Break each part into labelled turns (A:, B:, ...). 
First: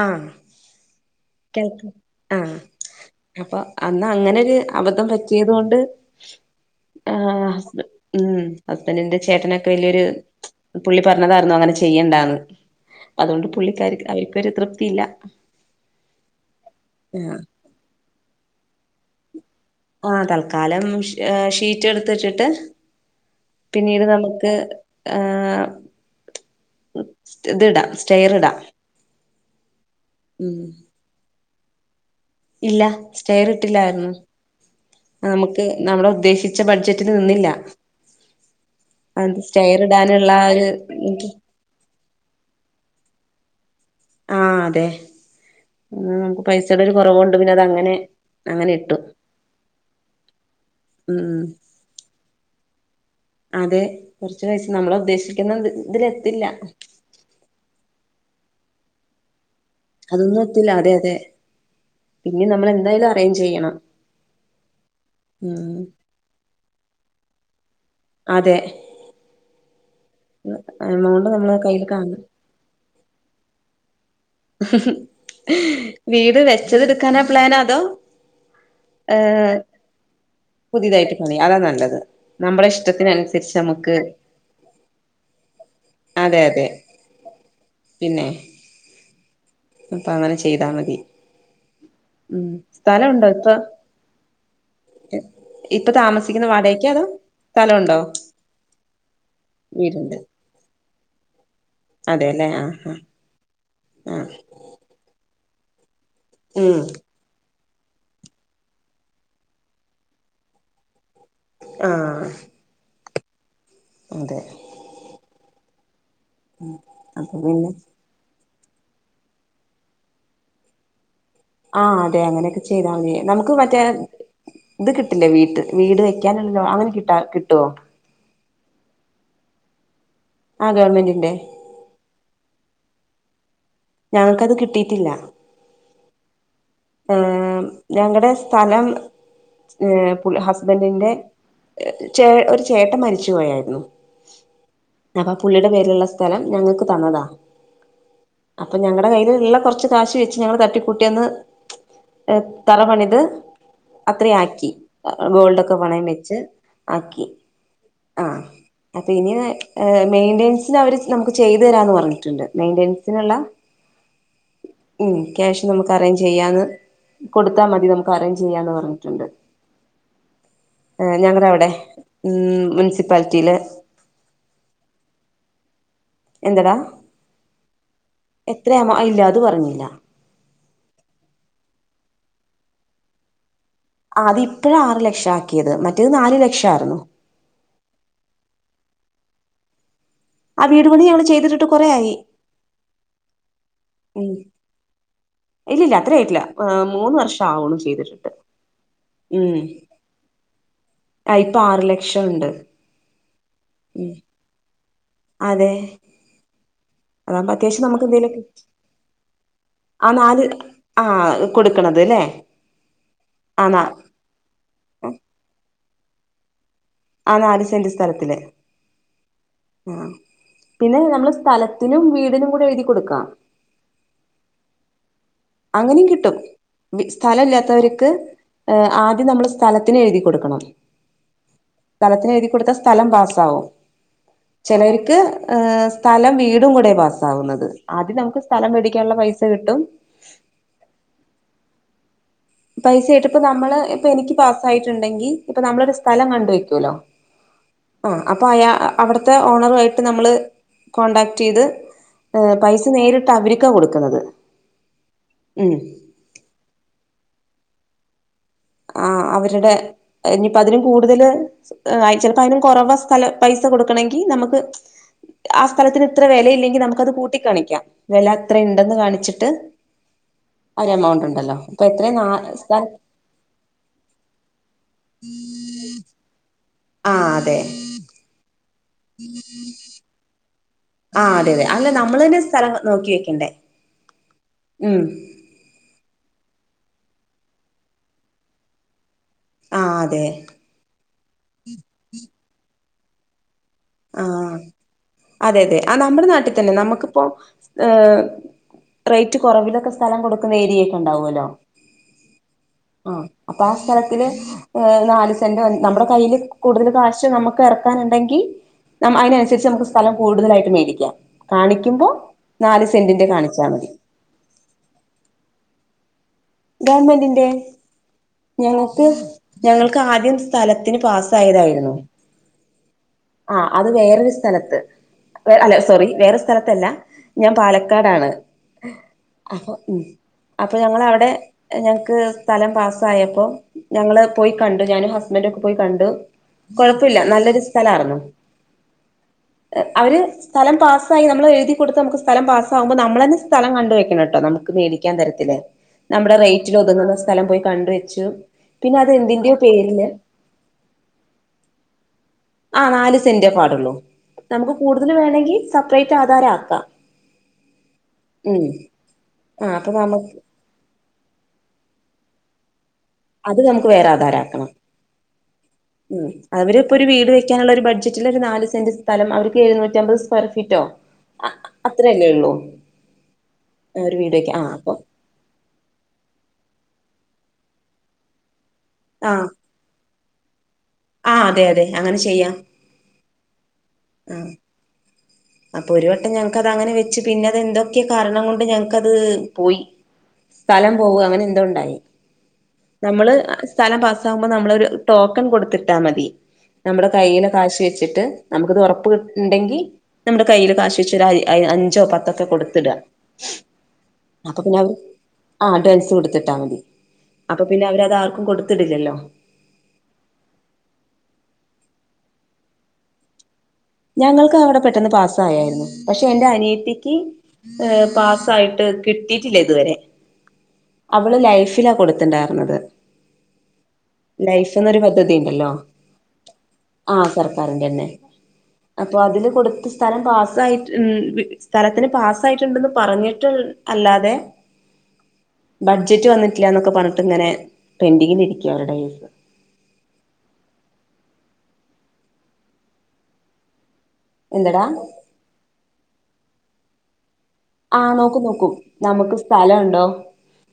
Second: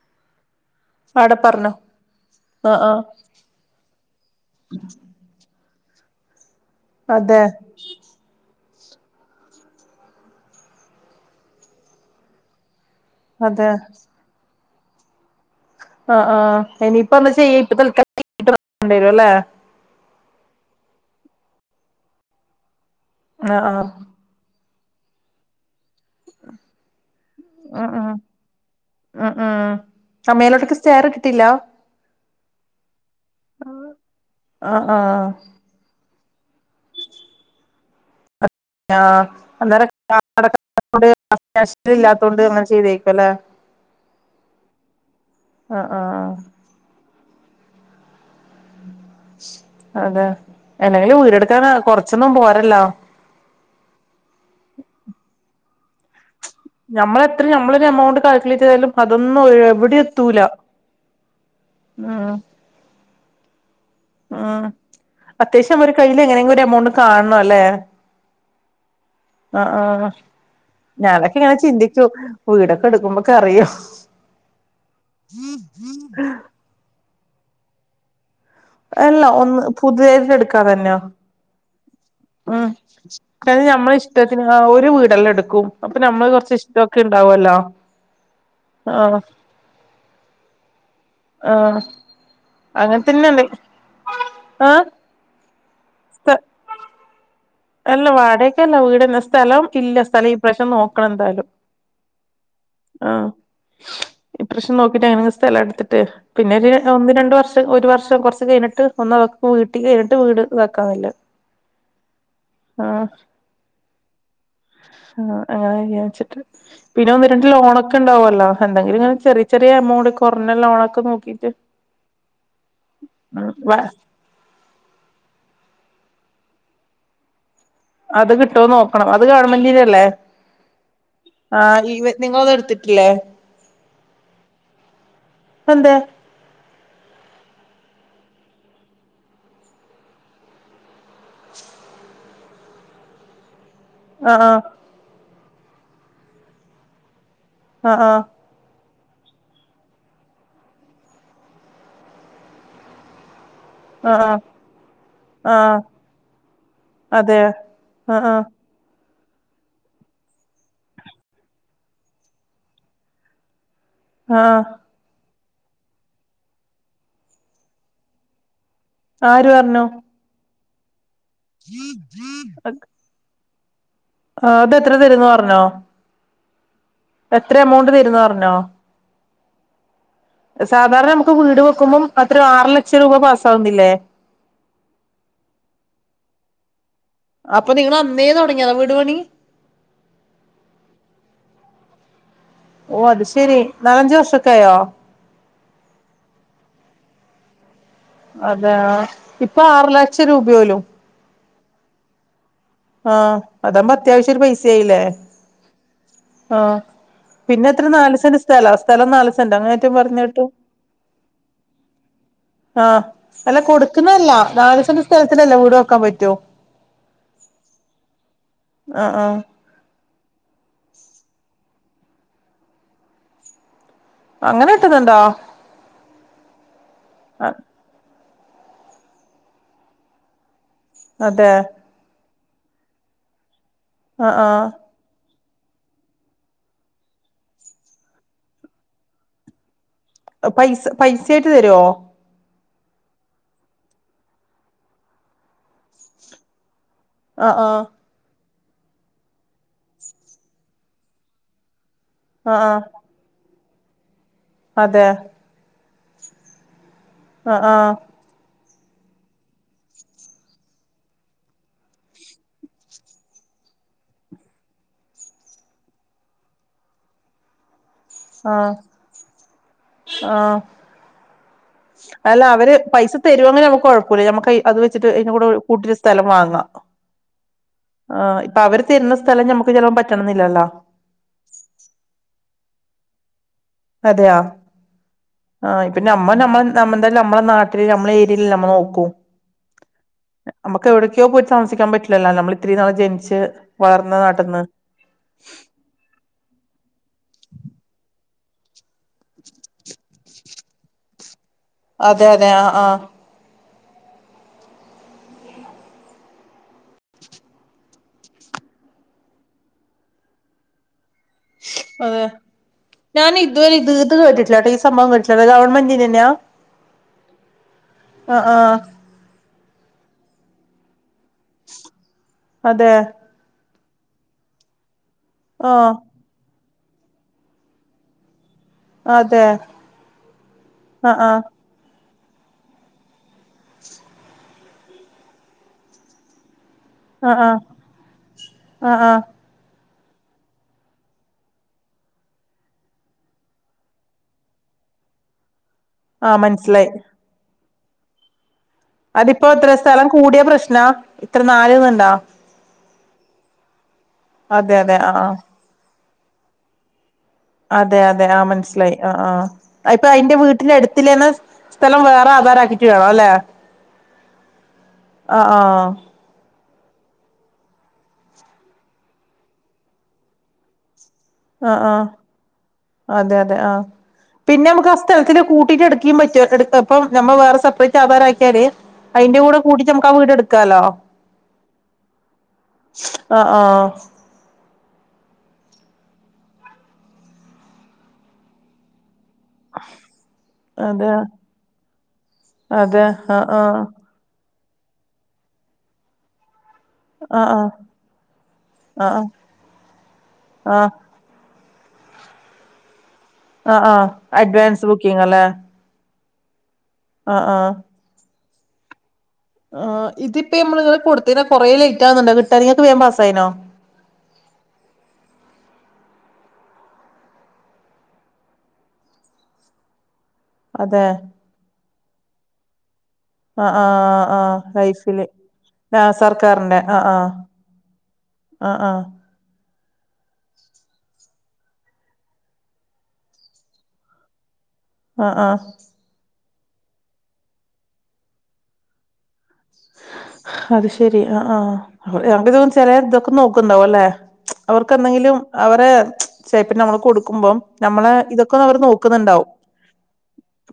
A: ആഹ്
B: അടെ പർഞ്ഞോ
A: കേൾക്ക
B: ആഹ് ആഹ്
A: അപ്പൊ അന്ന് അങ്ങനൊരു അബദ്ധം പറ്റിയത് കൊണ്ട്
B: അതെ
A: ആഹ് ഉം ഹസ്ബന്റിന്റെ ചേട്ടനൊക്കെ വലിയൊരു പുള്ളി പറഞ്ഞതായിരുന്നു അങ്ങനെ ചെയ്യണ്ടാന്ന് അതുകൊണ്ട്
B: അതെ
A: പുള്ളിക്കാരിക്ക അവര്ക്കൊരു തൃപ്തിയില്ല
B: ആഹ് ആഹ് ഇനിയിപ്പം എന്താ
A: ആഹ്
B: ചെയ്യാ ഇപ്പ തൽക്കാലത്തേക്ക് [unintelligible] അല്ലേ
A: ആഹ് തൽക്കാലം ഷീറ്റ് ഇട്ത്തിട്ടിട്ട്
B: ആ ആ
A: പിന്നീട് നമുക്ക് ഹേ ഇത്ടാ
B: ഉം ഉം
A: സ്റ്റെയറ്ടാ
B: ഉം ഉം അമ്മേലോട്ടെക്ക് സ്റ്റെയർ കിട്ടില്ല
A: ഇല്ല സ്റ്റെയറ് ഇട്ടില്ലായിരുന്നു.
B: ആ ആ
A: നമുക്ക് നമ്മള് ഉദ്ദേശി ച്ച ബഡ്ജറ്റില് നിന്നില്ല
B: ആഹ്
A: അത് സ്റ്റെയർ
B: അന്നേരം
A: ഇടാനുള്ള
B: [unintelligible]
A: ഒരു
B: അങ്ങനെ ചെയ്ത് പല
A: ആഹ് അതെ
B: ആ
A: നമുക്ക് പൈസയുടെ ഒരു കോറവുണ്ട് പിന്നെ അത അങ്ങനെ അങ്ങനെ ഇട്ടു
B: അതെ എന്നെങ്കിലും
A: ഉം
B: വീടെടുക്കാനാണ് കൊർച്ചൊന്നും പോരല്ലോ?
A: അതെ കോർച്ച് വയസ്സ് നമ്മള് ഉദ്ദേശിക്കുന്ന ഇതിലെത്തില്ല
B: നമ്മളെത്ര നമ്മളൊരു [unintelligible]
A: അതൊന്നും എത്തില്ല അതെ അതെ പിന്നെ നമ്മൾ എന്തായാലും അറേഞ്ച് ചെയ്യണം.
B: ആഹ്
A: ഉം
B: അത്യാവശ്യം നമ്മരെ കയ്യില് എങ്ങനെങ്കിലും ഒരു എമൗണ്ട് കാണണം ല്ലെ
A: അതെ
B: ആഹ് ആഹ്
A: എമൗണ്ട്
B: ഞാനൊക്കെ
A: നമ്മളെ
B: ഇങ്ങനെ
A: കയ്യിൽ
B: ചിന്തിച്ചു
A: കാണും
B: വീടൊക്കെ എടുക്കുമ്പോ കറിയോ
A: വീട് വെച്ചത് എടുക്കാനാ പ്ലാന് അതോ?
B: അല്ല
A: ഏഹ്
B: ഒന്ന് പുതിയതായിട്ട് എടുക്കാ തന്നെയോ
A: പുതിയതായിട്ട് പണിയാ അതാ നല്ലത്
B: ഉം
A: നമ്മുടെ ഇഷ്ടത്തിനനുസരിച്ച്
B: അത്
A: നമുക്ക്
B: നമ്മളെ ഇഷ്ടത്തിന് ഒര് വീടെല്ലെ എടുക്കൂ അപ്പ നമ്മള്
A: അതെ
B: കൊർച്ച്
A: അതെ
B: ഇഷ്ടൊക്കെ ഇണ്ടാവും ഓല്ലാ
A: പിന്നെ
B: ആഹ്
A: ഞ് പ്പഅങ്ങനെ ചെയ്താ മതി
B: ആഹ്
A: ഉം
B: അങ്ങനെ
A: സ്ഥലംണ്ടോ
B: തന്നെയല്ലേ
A: ഇപ്പ
B: ആഹ്
A: ഇപ്പ താമസിക്ന്ന വാടയ്ക്കാ അതോ? സ്ഥലമുണ്ടോ
B: അല്ല വാടൊക്കല്ല വീടെനെ സ്ഥലം ഇല്ല
A: വീടുണ്ട്
B: സ്ഥലം ഇപ്രവശ്യം നോക്കണം എന്തായാലും ആഹ്
A: ആഹ് ആഹ്
B: ഇപ്രാവശ്യം നോക്കിട്ട് ഞാനങ്ങനെ സ്ഥലം എടുത്തിട്ട് പിന്നെ
A: ഉം
B: ഒന്ന് രണ്ട് വർഷം ത്ത് ഒരു വർഷം കുറച്ച് കഴിഞ്ഞിട്ട് ഒന്ന് അവക്ക് വീട്ടി കഴിഞ്ഞിട്ട് വീട് വെക്കാവല്ലോ
A: ആഹ്
B: ആഹ്
A: അതെ
B: ആഹ് അങ്ങനെ വെച്ചിട്ട് പിന്നെ ഒന്ന്
A: അപ്പൊ
B: രണ്ട്
A: പിന്നെ
B: ലോണൊക്കെ ഇണ്ടാവല്ലോ എന്തെങ്കിലുംങ്ങനെ ചെറിയ ചെറിയ എമൗണ്ടൊക്ക കുറഞ്ഞ ലോണൊക്കെ നോക്കി
A: ആഹ് അതെ അങ്ങനെയൊക്കെ ചെയ്താ മതി നമുക്ക്
B: വ
A: മറ്റേ ഇത് കിട്ടില്ലേ വീട്ട് വീട് ക്കാൻ പിന്നെ അങ്ങനെ കിട്ട് കിട്ടുവോ
B: അത് കിട്ടുവോന്നു നോക്കണം അത് ഗവൺമെന്റിന്ന് അല്ലെ
A: ആഹ് ഗവൺമെന്റിന്റെ
B: ആ ഇവ നിങ്ങളത് എടുത് ട്ടില്ലേ
A: ഞങ്ങക്കത് കിട്ടിയിട്ടില്ല
B: അതെന്തേ
A: ഏഹ് ഞങ്ങടെ സ്ഥലം പുൽ ഹസ്ബന്റിന്റെ ചേ ഒരു ചേട്ടൻ മരിച്ചുപോയായിരുന്നു.
B: ആഹ് ആഹ്
A: അപ്പ പുള്ളിയുടെ പേരിലുള്ള സ്ഥലം ഞങ്ങക്ക് തന്നതാ
B: ആഹ് ആഹ്
A: അപ്പൊ ഞങ്ങടെ കയ്യില്ള്ള കൊർച്ച് കാശ് വെച്ച് ഞങ്ങള് തട്ടിക്കൂട്ടിന്ന് തറ പണിത്
B: ആഹ് ആഹ്
A: അത്രയ് ആക്കി
B: ആഹ്
A: ഗോൾഡൊക്കെ പണയം വെച്ച് ആക്കി
B: അതെ ആഹ് ആഹ്
A: അപ്പൊ ഇനി മെയിന്റനൻസിന് അവര് നമുക്ക് ചെയ്തു തരാന്ന് പറഞ്ഞിട്ടുണ്ട് മെയിന്റനസിനുള്ള
B: ആഹ്
A: ക്യാഷ് നമുക്ക് അറേഞ്ച് ചെയ്യാന് കൊടുത്താ മതി നമുക്ക് അറേഞ്ച് ചെയ്യാന്ന് പറ
B: ആര് പർഞ്ഞു
A: ആ ഞങ്ങള അവിടെ ഉ മുനിസിപ്പാലിറ്റിയില്
B: ആഹ് അതെത്ര തരന്ന് പറഞ്ഞോ
A: എന്തടാ
B: എത്ര എമൗണ്ട് തരുന്ന് പർഞ്ഞോ
A: എത്രയാമോ ഇല്ല അത് പറഞ്ഞില്ല.
B: സാധാരണ നമുക്ക് വീട് വെക്കുമ്പോം അത്രം ആറ് ലക്ഷം രൂപ പാസ്
A: ആഹ് അത് ഇപ്പഴ ആറു ലക്ഷം ആക്കിയത് മറ്റേത് നാലു ലക്ഷ ആരുന്നു
B: അപ്പൊ നിങ്ങ അന്നേ തുടങ്ങിയതാ വീട് പണി
A: ആ വീടുപണി ഞങ്ങൾ ചെയ്തിട്ടിട്ട് കൊറെയായി
B: ഓ അത് ശരി
A: ഉം ഇല്ലില്ല അത്ര ആയിട്ടില്ല മൂന്ന് വർഷം ആവണു ചെയ്ത
B: അതെ ഇപ്പൊ ആറു ലക്ഷം രൂപോലും
A: ആ ഇപ്പ ആറ് ലക്ഷംഉണ്ട്
B: ആഹ് അതാവുമ്പ അത്യാവശ്യം ഒരു പൈസ ആയില്ലേ
A: അതെ
B: ആഹ്
A: അതാകുമ്പോ
B: പിന്നെ
A: അത്യാവശ്യം
B: എത്ര
A: നമുക്ക്
B: നാല് സെന്റ
A: എന്തേലുമൊക്കെ
B: സ്ഥലം സ്ഥലം നാലു സെന്റ അങ്ങനെറ്റും
A: ആ നാല്
B: പറീനെറ്റു.
A: ആ കൊടുക്കണത് അല്ലേ
B: ആഹ് അല്ല
A: ആ ന
B: കൊടുക്കുന്നതല്ല നാല്സന്റെ സ്ഥലത്തിനല്ല വീട് വെക്കാൻ പറ്റോ?
A: ആ നാല് സെന്റ സ്ഥലത്തില്
B: ആഹ് ആഹ്
A: ആഹ്, പിന്നെ, നമ്മൾ, സ്ഥലത്തിനും, വീടിനും, കൂടെ, എഴുതി, കൊടുക്കണം.
B: അങ്ങനെ കിട്ടുന്നുണ്ടോ?
A: അങ്ങനെയും കിട്ടും സ്ഥലം ഇല്ലാത്തവർക്ക് ആദ്യം നമ്മള് സ്ഥലത്തിന് എഴുതി കൊടുക്കണം
B: അതെ
A: ത്തിന് എഴുതി കൊടുത്ത സ്ഥലം പാസാവും
B: ആഹ് ആഹ്
A: ചിലർക്ക് സ്ഥലം വീടും കൂടെ പാസ്സവുന്നത് ആദ്യം നമുക്ക് സ്ഥലം മേടിക്കാനുള്ള പൈസ കിട്ടും
B: പൈസ പൈസായിട്ട് തരുവോ?
A: പൈസ ഇട്ടിപ്പ നമ്മള് ഇപ്പ എനിക്ക് പാസ്സ യിട്ടുണ്ടെങ്കി ഇപ്പ നമ്മളൊ ഒരു സ്ഥലം കണ്ടുവെക്കുവല്ലോ
B: ആ ആഹ്
A: അപ്പോൾ അയാ അവിടുത്തെ ഓണറുമായിട്ട് നമ്മള് കോടാക്ട് ചെയ്ത് ഏ,
B: ആഹ് ആഹ്
A: പൈസ, നേരിട്ട്, അവരിക്കാ, കൊടുക്കുന്നത്.
B: അതെ
A: ഉം
B: അ, ആഹ്.
A: ആഹ് അവരുടെ ഇനിപ്പ അതിനും കൂടുതൽ ചിലപ്പോ അതിനും കുറവ സ്ഥല പൈസ കൊടുക്കണെങ്കി നമുക്ക് ആഹ് സ്ഥലത്തിന് ഇത്ര വിലയില്ലെങ്കി നമുക്കത് കൂട്ടിക്കാണിക്കാം വില
B: ആഹ്
A: അത്രണ്ടെന്ന് കാണിച്ചിട്ട് ആഹ് ഒരു എമൗണ്ട് ഉണ്ടല്ലോ അപ്പൊ എത്രയും നാ സ്ഥ
B: അനമക്ക് കുഴപ്പില്ല ഞമ്മക്ക് അത് വെച്ചിട്ട് അതിന്റെ കൂടെ കൂട്ടി സ്ഥലം വാങ്ങാം
A: ആഹ് അതെ
B: അപ്പൊ അവര് തരുന്ന സ്ഥലം നമുക്ക് ചില പറ്റണന്നില്ലല്ലോ
A: ആഹ് അതെ അതെ അല്ല നമ്മള് തന്നെ സ്ഥലം നോക്കി വെക്കണ്ടേ
B: അതെയ
A: ഉം
B: ആഹ പിന്നെ അമ്മമ്മ നമ്മെന്തായ നമ്മെ നാട്ടില് നമ്മെ ഏരിയയില്ൽ നമ്മൾ നോക്കും
A: ആ അതെ
B: നമുക്ക് എവിടെടക്കെയോ പോയിട്ട് താമസിക്കാൻ പറ്റില്ലല്ലോ നമ്മൾ ഇത്രരിയും നാളം ജനിച്ചച്ച്
A: ആഹ അതെ അതെ ആ നമ്മുടെ നാട്ടിൽ തന്നെ നമുക്കിപ്പോൊ ഏഹ റേറ്റ് കുറവിലൊക്കെ സ്ഥലം കൊടുുന്ന ഏരിയൊക്കെ ഉണ്ടാവുമല്ലോ
B: അതെ അതെ ആഹ് ആഹ
A: അപ്പ ആ സ്ഥലത്തില് നാല് സെന്റ് നമ്മുടെ കയ്ൽ കൂടുതൽ കാശ് നമുക്ക് ഇറക്കാനുണ്ടെങ്കിൽ ന അതിനനുസരിച്ച് നമുക്ക് സ്ഥലം കൂടുതലായിട്ട് മേടിക്കാം കാണിക്കുമ്പോ
B: അതെ
A: നാല് സെന്റിന്റെ
B: ഞാൻ
A: കാണിച്ചാൽ
B: ഇതുവരെ
A: മതി
B: ഇത് ഇത് കേട്ടിട്ടില്ല കേട്ടോ ഈ സംഭവം കേട്ടിട്ട ഗവൺമെന്റ്
A: ഗവൺമെന്റിന്റെ
B: ആഹ് ആഹ്
A: ഞങ്ങൾക്ക് ഞങ്ങൾക്ക് ആദ്യം സ്ഥലത്തിന് പാ തായിരുന്നു
B: അതെ
A: ആ അത് വേറൊരു സ്ഥലത്ത് വ അല്ലെ
B: ആഹ്
A: സോറി വേറെ സ്ഥലത്തല്ല ഞാൻ പാലക്കാടാണ്
B: അതെ
A: അപ്പൊ അപ്പൊ
B: ആഹ്
A: ഞങ്ങളവിടെ
B: ആഹ്
A: ഞങ്ങക്ക് സ്ഥലം പാസ്സ ആായപ്പോ ഞങ്ങള് പോയി കണ്ടണ്ട് ഞാനൻും ഹസ്ബൻഡ ഒക്കെ പോയി കണ്ടണ്ട് കൊഴപ്പമില്ല
B: ആഹ് ആഹ്
A: നല്ലൊരു സ്ഥല ആന്നു
B: ആഹ് ആഹ്
A: അവ സ്ഥലം പാസായി നമ്മ എഴുതി കൊടുത്ത് നമുക്ക് സ്ഥലം പാസ്സകുമ്പോ നമ്മള തന്നെ സ്ഥലം കണ്ടുവെക്കണം കേട്ടോ നമുക്ക് മേടിക്കാൻ തരത്തില്ല നമ്മുടെ
B: ആഹ്
A: റേറ്റിൽ
B: മനസ്സിലായി
A: ഒതുങ്ങുന്ന സ്ഥലം പോയി കണ്ട വെച്ചു പിന്നെ അത്
B: അതിപ്പോ
A: എന്തിന്റെയോ
B: ഇത്ര സ്ഥലം
A: പേരില്
B: കൂടിയാ പ്രശ്നാ ഇത്ര നാല് ഒന്ന ഇണ്ടാ
A: ആ നാല് സെന്റേ പാടുള്ളൂ നമുക്ക്
B: അതെ അതെ
A: കൂടുതൽ
B: ആഹ് ആഹ്
A: വേണമെങ്കിൽ സെപ്പറേറ്റ് ആധാര ആക്കാം
B: അതെ അതെ ആ
A: ഉം
B: മനസിലായി ആ ആഹ്
A: ആ അപ്പൊ
B: ഇപ്പൊ
A: നമുക്ക്
B: അയിന്റെ വീട്ടിന്റെ അടുത്തിന്ന സ്ഥലം വേറെ ആധാര ആക്കിട്ട ലേ
A: അത് നമുക്ക് വേറെ ആധാരാക്കണം
B: ആഹ ആഹ
A: അവര്പ്പോൊ ഒരു വീട് വെക്കാനുള്ള ഒരു ബഡ്ജറ്റിൽ ഒരു നാല് സെന്റ് സ്ഥം അവർക്ക് എഴുന്നൂറ്റമ്പത് സ്ക്വയർ ഫീറ്റോ
B: ആഹ് ആഹ്
A: അത്രയല്ലേ ഉള്ളൂ
B: അതെ അതെ ആ
A: ഒരു വീട് വെക്ക
B: പിന്നെ നമുക്ക്
A: അപ്പൊ
B: ആ സ്ഥലത്തി കൂട്ടിട്ട് എടുക്ക പറ്റ അപ്പം നമ്മ വേറെ സെപ്പറേറ്റ് ആധാര ആക്കിയാല്
A: ആ
B: അതിന്റെ കൂടെ കൂട്ടി നമുക്ക് ആ വീട് എടുക്കാലോ
A: ആ അതെ അതെ അങ്ങനെ ചെയ്യാം
B: ആഹ് ആഹ്
A: ആഹ അപ്പൊ ഒരു വട്ടം ഞങ്ങക്ക് അത് അങ്ങനെ വെച്ചു പിന്നെ അത്െന്തൊക്കെയ കാരണം കൊണ്ട് ഞങ്ങക്കത് യി സ്ഥലം
B: അതെ
A: പോവ അങ്ങനെ എന്തണ്ടായി
B: അതെ
A: നമ്മള്
B: ആഹ് ആഹ്
A: സ്ഥലം പാ്പ നമ്മളരു ടോക്കൺ കൊടുത്തിട്ടാ മതി നമ്മുടെ കൈൽ
B: ആഹ് ആഹ്
A: കാശ് വെച്ചിട്ട് നമുക്ക്ിത് ഉറപ്പ്
B: ആഹ് ആഹ്
A: കുണ്ടെങ്കി നമ്മുടെ കൈൽ
B: ആഹ്
A: കാശ് വെച്ച് അഞ്ചോ പത്തൊക്കെ കൊടുത്തിട
B: ആഹ് ആഹ്
A: അപ്പൊ പിന്നെ
B: അഡ്വാൻസ്
A: അവര്
B: ബുക്കിംഗ് അല്ലേ
A: ആ അഡ്വാൻസ് കൊടുത്തിട്ട് ട്ടാ മതി
B: ആഹ്
A: അപ്പൊ പിന്നെ അവരത് ആർക്കും കൊടുത്തിടില്ലല്ലോ
B: ആ ഇതിപ്പൊ നമ്മ കൊടുത്തന കൊറെേ ലേറ്റ് ആകുന്നുണ്ടോ കിട്ടാാനങ്ങെ വേൻ പാസായിനോ
A: ഞങ്ങൾക്ക് അവിടെ പെട്ടെന്ന് പാസ്സ ആയായിരുന്നു പക്ഷെ എൻന്റെ അനിയത്തിക്ക് പാസ്സായിട്ട് കിട്ടിട്ടില്ല ഇതുവരെ
B: അതെ
A: അവള് ലൈഫിലാ കൊടുത്തിണ്ടർത്
B: ആഹ് ആഹ് ആഹ്
A: ലൈഫ് എന്നൊരു
B: ലൈഫില്
A: പദ്ധതി ഉണ്ടല്ലോ
B: ആഹ് സർക്കാറിന്റെ ആഹ്
A: ആഹ
B: ആഹ്
A: സർക്കാരിന്റെ തന്നെ
B: ആഹ് ആഹ്
A: അപ്പൊ അതില് കൊടു സ്ഥലം പാസ്് ഉ സ്ഥലത്തിന് പാസ് ആായിട്ടുണ്ടന്ന് പറഞ്ഞിട്ട് അല്ലാതെ [inaudible]
B: ആഹ് ആഹ്
A: ബഡ്ജറ്റ് വന്നിട്ടില്ല എന്നൊക്കെ പറഞ്ഞിട്ട് ഇങ്ങനെ പെൻഡിങ്ങിൽിരിക്കുവ അവരുടെസ്
B: അത് ശെരി ആ ആ അ ഇത ചില ഇതൊക്കെ നോക്കണ്ടാവും അല്ലേ
A: എന്തടാ
B: അവർക്ക് എന്തെങ്കിലും അവരെ പ്പ നമ്മള് കൊടുക്ക നുമ്പം നമ്മളെ
A: ആഹ് നോക്കും
B: ഇതൊക്കെ ഒന്ന്
A: നോക്കും
B: അവർ
A: നമുക്ക്
B: നോക്കുന്നുണ്ടാവും.
A: സ്ഥലണ്ടോ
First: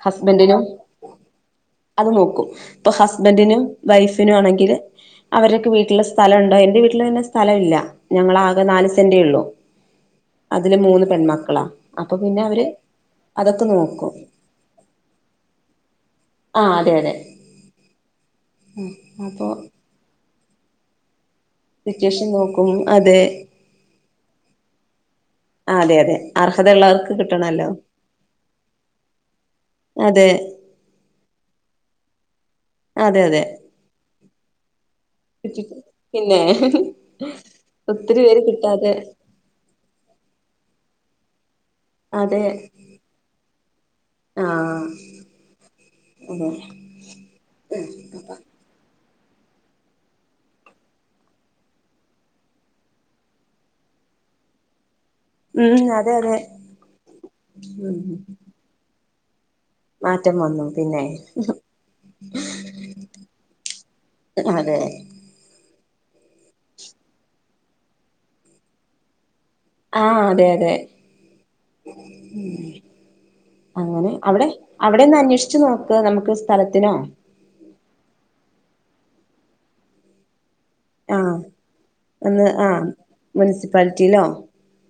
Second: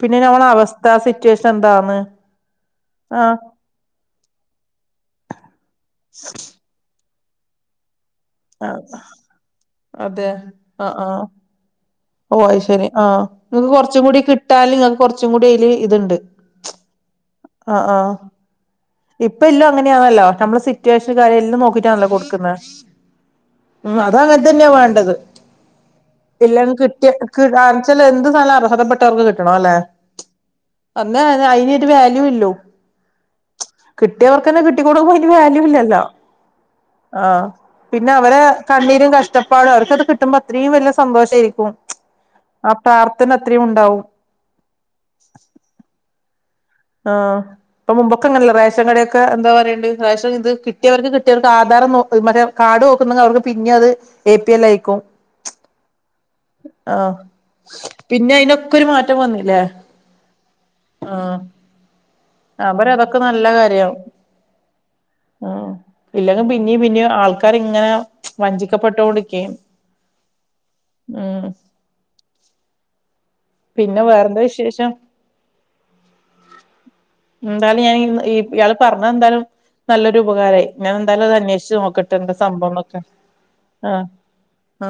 B: പിന്നെ ഞമ്മള
A: ഹസ്ബൻഡിനും
B: അവസ്ഥ സിറ്റുവേഷൻ എന്തന്ന്, ആഹ
A: വൈഫിനു ആണെങ്കിൽ അവരൊക്കെ വീട്ടില സ്ഥലംണ്ടോ എന്റെ വീട്ടിൽ പിന്നെ സ്ഥലംഇല്ല. ഞങ്ങളാകെ നാല് സെന്റേ ഉള്ളൂ,
B: അതെ
A: അതില്
B: ആഹ്
A: മൂന്ന്
B: ആഹ്
A: പെൺമക്കളാ. അപ്പൊ
B: ഓ
A: പിന്നെ അവര്
B: ശരി ആ
A: അതൊക്കെ
B: നിങ്ങക്ക് കുറച്ചും
A: നോക്കും
B: കൂടി കിട്ടാലു നിങ്ങക്ക് കൊറച്ചും കൂടി അതിൽ ഇതുണ്ട്.
A: ആ അതെ അതെ
B: ഇപ്പ
A: അപ്പൊ
B: എല്ലോ അങ്ങനെയാണല്ലോ നമ്മളെ സിറ്റുവേഷൻ കാര്യല്ലാം നോക്കിട്ടാണല്ലോ
A: സിറ്റുവേഷൻ
B: കൊടുക്കുന്നേ,
A: നോക്കും അതെ
B: ഉ അതങ്ങനെ തന്നെയാ വേണ്ടത്
A: അതെ അതെ അർഹതയുള്ള
B: ണച്ചാൽ എന്ത് സാനം അർഹദപെട്ടവർക്ക് കിട്ടണം അല്ലേ
A: അതെ
B: അന്ന അതിനൊരു വാല്യൂ ഉള്ളു
A: അതെ അതെ
B: കിട്ടിയവർക്കന്നെ കിട്ടിക്കൂടുമ്പോ അതിന് വാല്യൂ ഇല്ലല്ലോ.
A: പിന്നെ
B: ആ പിന്നെ
A: ഒത്തിരി പേര്
B: അവരെ
A: കിട്ടാതെ
B: കണ്ണീരും കഷ്ടപ്പാടും അവർക്കത് കിട്ടുമ്പോ അത്രയും വലിയ സന്തോഷം രിക്കും
A: അതെ
B: ആ പ്രാർത്ഥന അത്രയും ഉണ്ടാവും.
A: ഉം
B: ആ ഇപ്പൊ മുമ്പൊക്കെ അങ്ങനെയല്ലെ റേഷൻ കടക്കെ ക്കെ എന്താ പറയണ്ട് റേഷൻ ഇത് കിട്ടിയർക്ക് കിട്ടിയർക്ക് ആധാരം നോ മറ്റേ കാർഡ് നോക്കുന്ന അവർക്ക് പിന്നെ അത് എ പി എൽ അയിക്കും,
A: ഉം അതെ അതെ
B: ആ പിന്നെ അതിനൊക്കെ ഒരു മാറ്റ റ്റം വന്നില്ലേ
A: മാറ്റം വന്നു പിന്നെ
B: ആഹ് അവര് അതൊക്കെ നല്ല കാര്യവും
A: അതെ
B: ഇല്ലെങ്കിൽ പിന്നെയും പിന്നെയും ആൾക്കാർ ഇങ്ങനെ വഞ്ചിക്കപ്പെട്ടോണ്ടിരിക്കും.
A: ആ അതെ അതെ
B: പിന്നെ
A: അങ്ങനെ
B: വേറെന്താ
A: അവിടെ
B: വിശേഷം
A: അവിടെ ഒന്ന് അന്വേഷിച്ച് നോക് നമുക്ക് സ്ഥലത്തിനോ
B: എന്തായാലും ഞാൻ ഇയാള് പറഞ്ഞ എന്തായാലും നല്ലൊരു ഉപകാരമായി. ഞാൻ എന്തായാലും അത്
A: ആഹ്
B: അന്വേഷിച് നോക്കട്ട് എന്ത
A: ഒന്ന്
B: സംഭവം
A: ആഹ്
B: എന്നൊക്കെ. ആ
A: മുനിസിപ്പാലിറ്റിയിലോ
B: ആ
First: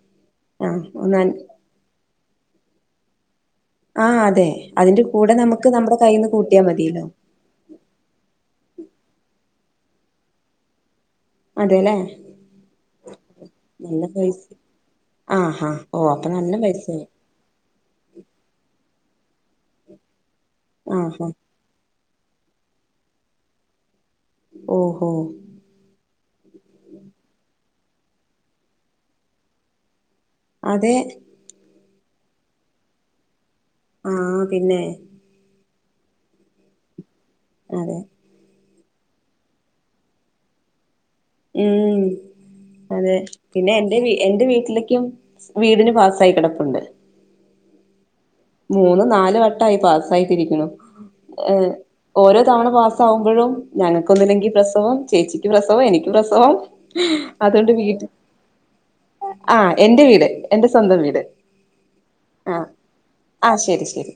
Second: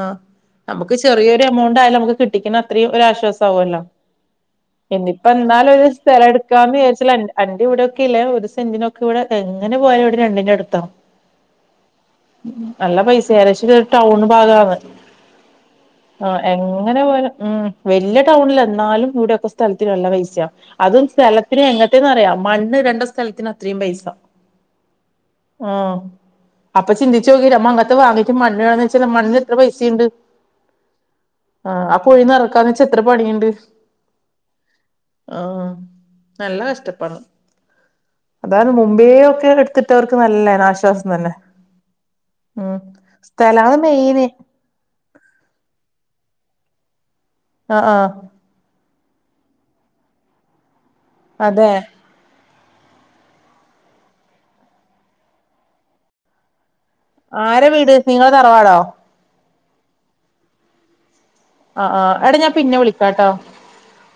A: ആഹ്
B: നമുക്ക്
A: ഒന്ന്
B: ചെറിയൊരു എമൗണ്ട് ആയാലും നമുക്ക് കിട്ടിക്കണ അത്രയും ഒരാശ്വാസം വല്ലോ
A: ആഹ് അതെ അതിന്റെ
B: ഇനിപ്പ
A: കൂടെ നമുക്ക്
B: എന്നാലും ഒരു
A: നമ്മുടെ കയ്യിന്ന് കൂട്ടിയാൽ
B: സ്ഥലെടുക്കാന്ന് വിചാ
A: മതിയല്ലോ
B: അന്റെ ഇവിടെയൊക്കെ ഇല്ലേ ഒരു സെന്റിനൊക്കെ ഇവിടെ എങ്ങനെ പോയാലും ഇവിടെ രണ്ടിന്റെ അടുത്താവും
A: അതെല്ലേ
B: നല്ല പൈസയാ പക്ഷെ
A: നല്ല
B: ടൗൺ
A: പൈസ
B: ഭാഗാന്ന്
A: ആഹാ ഓ അപ്പൊ
B: ആ
A: നല്ല
B: എങ്ങനെ
A: പൈസയായി
B: പോയാലും ഉം വല്യ ടൗണില്ല എന്നാലും ഈടെയൊക്കെ സ്ഥലത്തിന് നല്ല പൈസയാ അതും
A: ആഹാ
B: സ്ഥലത്തിന് എ റ്റന്ന്റിയ മണ്ണ് ഇടേണ്ട സ്ഥലത്തിന് അത്രയും പൈസ
A: ഓഹോ
B: ആ അപ്പൊ ചിന്തിച്ചു നോക്കിയെ നമ്മ അത് വാങ്ങിട്ട് മണ്ണ് ഇടാന്ന് വച്ച മണ്ണിന് എത്ര പൈസയുണ്ട്.
A: അതെ
B: ആ പൊഴി നിറക്കാന്ന് വച്ച എത്ര പണിയുണ്ട്
A: ആ പിന്നെ
B: ആഹ് നല്ല കഷ്ടപ്പെടണം
A: അതെ
B: അതാണ് മ്പേ ഒക്കെ എടുത്തിട്ടവർക്ക് നല്ല ആശ്വാസം തന്നെ
A: ഉം
B: ഉം
A: അതെ പിന്നെ
B: സ്ഥലാണ്
A: എന്റെ
B: മെയിന്
A: എൻ്റെ വീട്ടിലേക്കും വീടിന് പാസ യി കിടപ്പുണ്ട്
B: ആ ആ
A: മൂന്ന് നാല് വട്ടമായി പാസായിട്ട് ഇരിക്കുണു
B: അതെ
A: ഓരോ തവണ പാസ്സാകുംപോഴും ഞങ്ങൾക്കൊന്നുമില്ലെങ്കിൽ പ്രസവം ചേച്ചിക്ക് പ്രസവം എനിക്ക് പ്രസവം
B: ആരെ
A: അതുകൊണ്ട്
B: വീട്
A: വീട്ട
B: നിങ്ങളെ തറവാടോ
A: ആ എന്റെ വീട് എന്റെ സ്വന്തം വീട്
B: ആ ആ എടാ ഞാൻ
A: ആ
B: പിന്നെ വിളിക്കാട്ടോ
A: ആ ശരി ശരി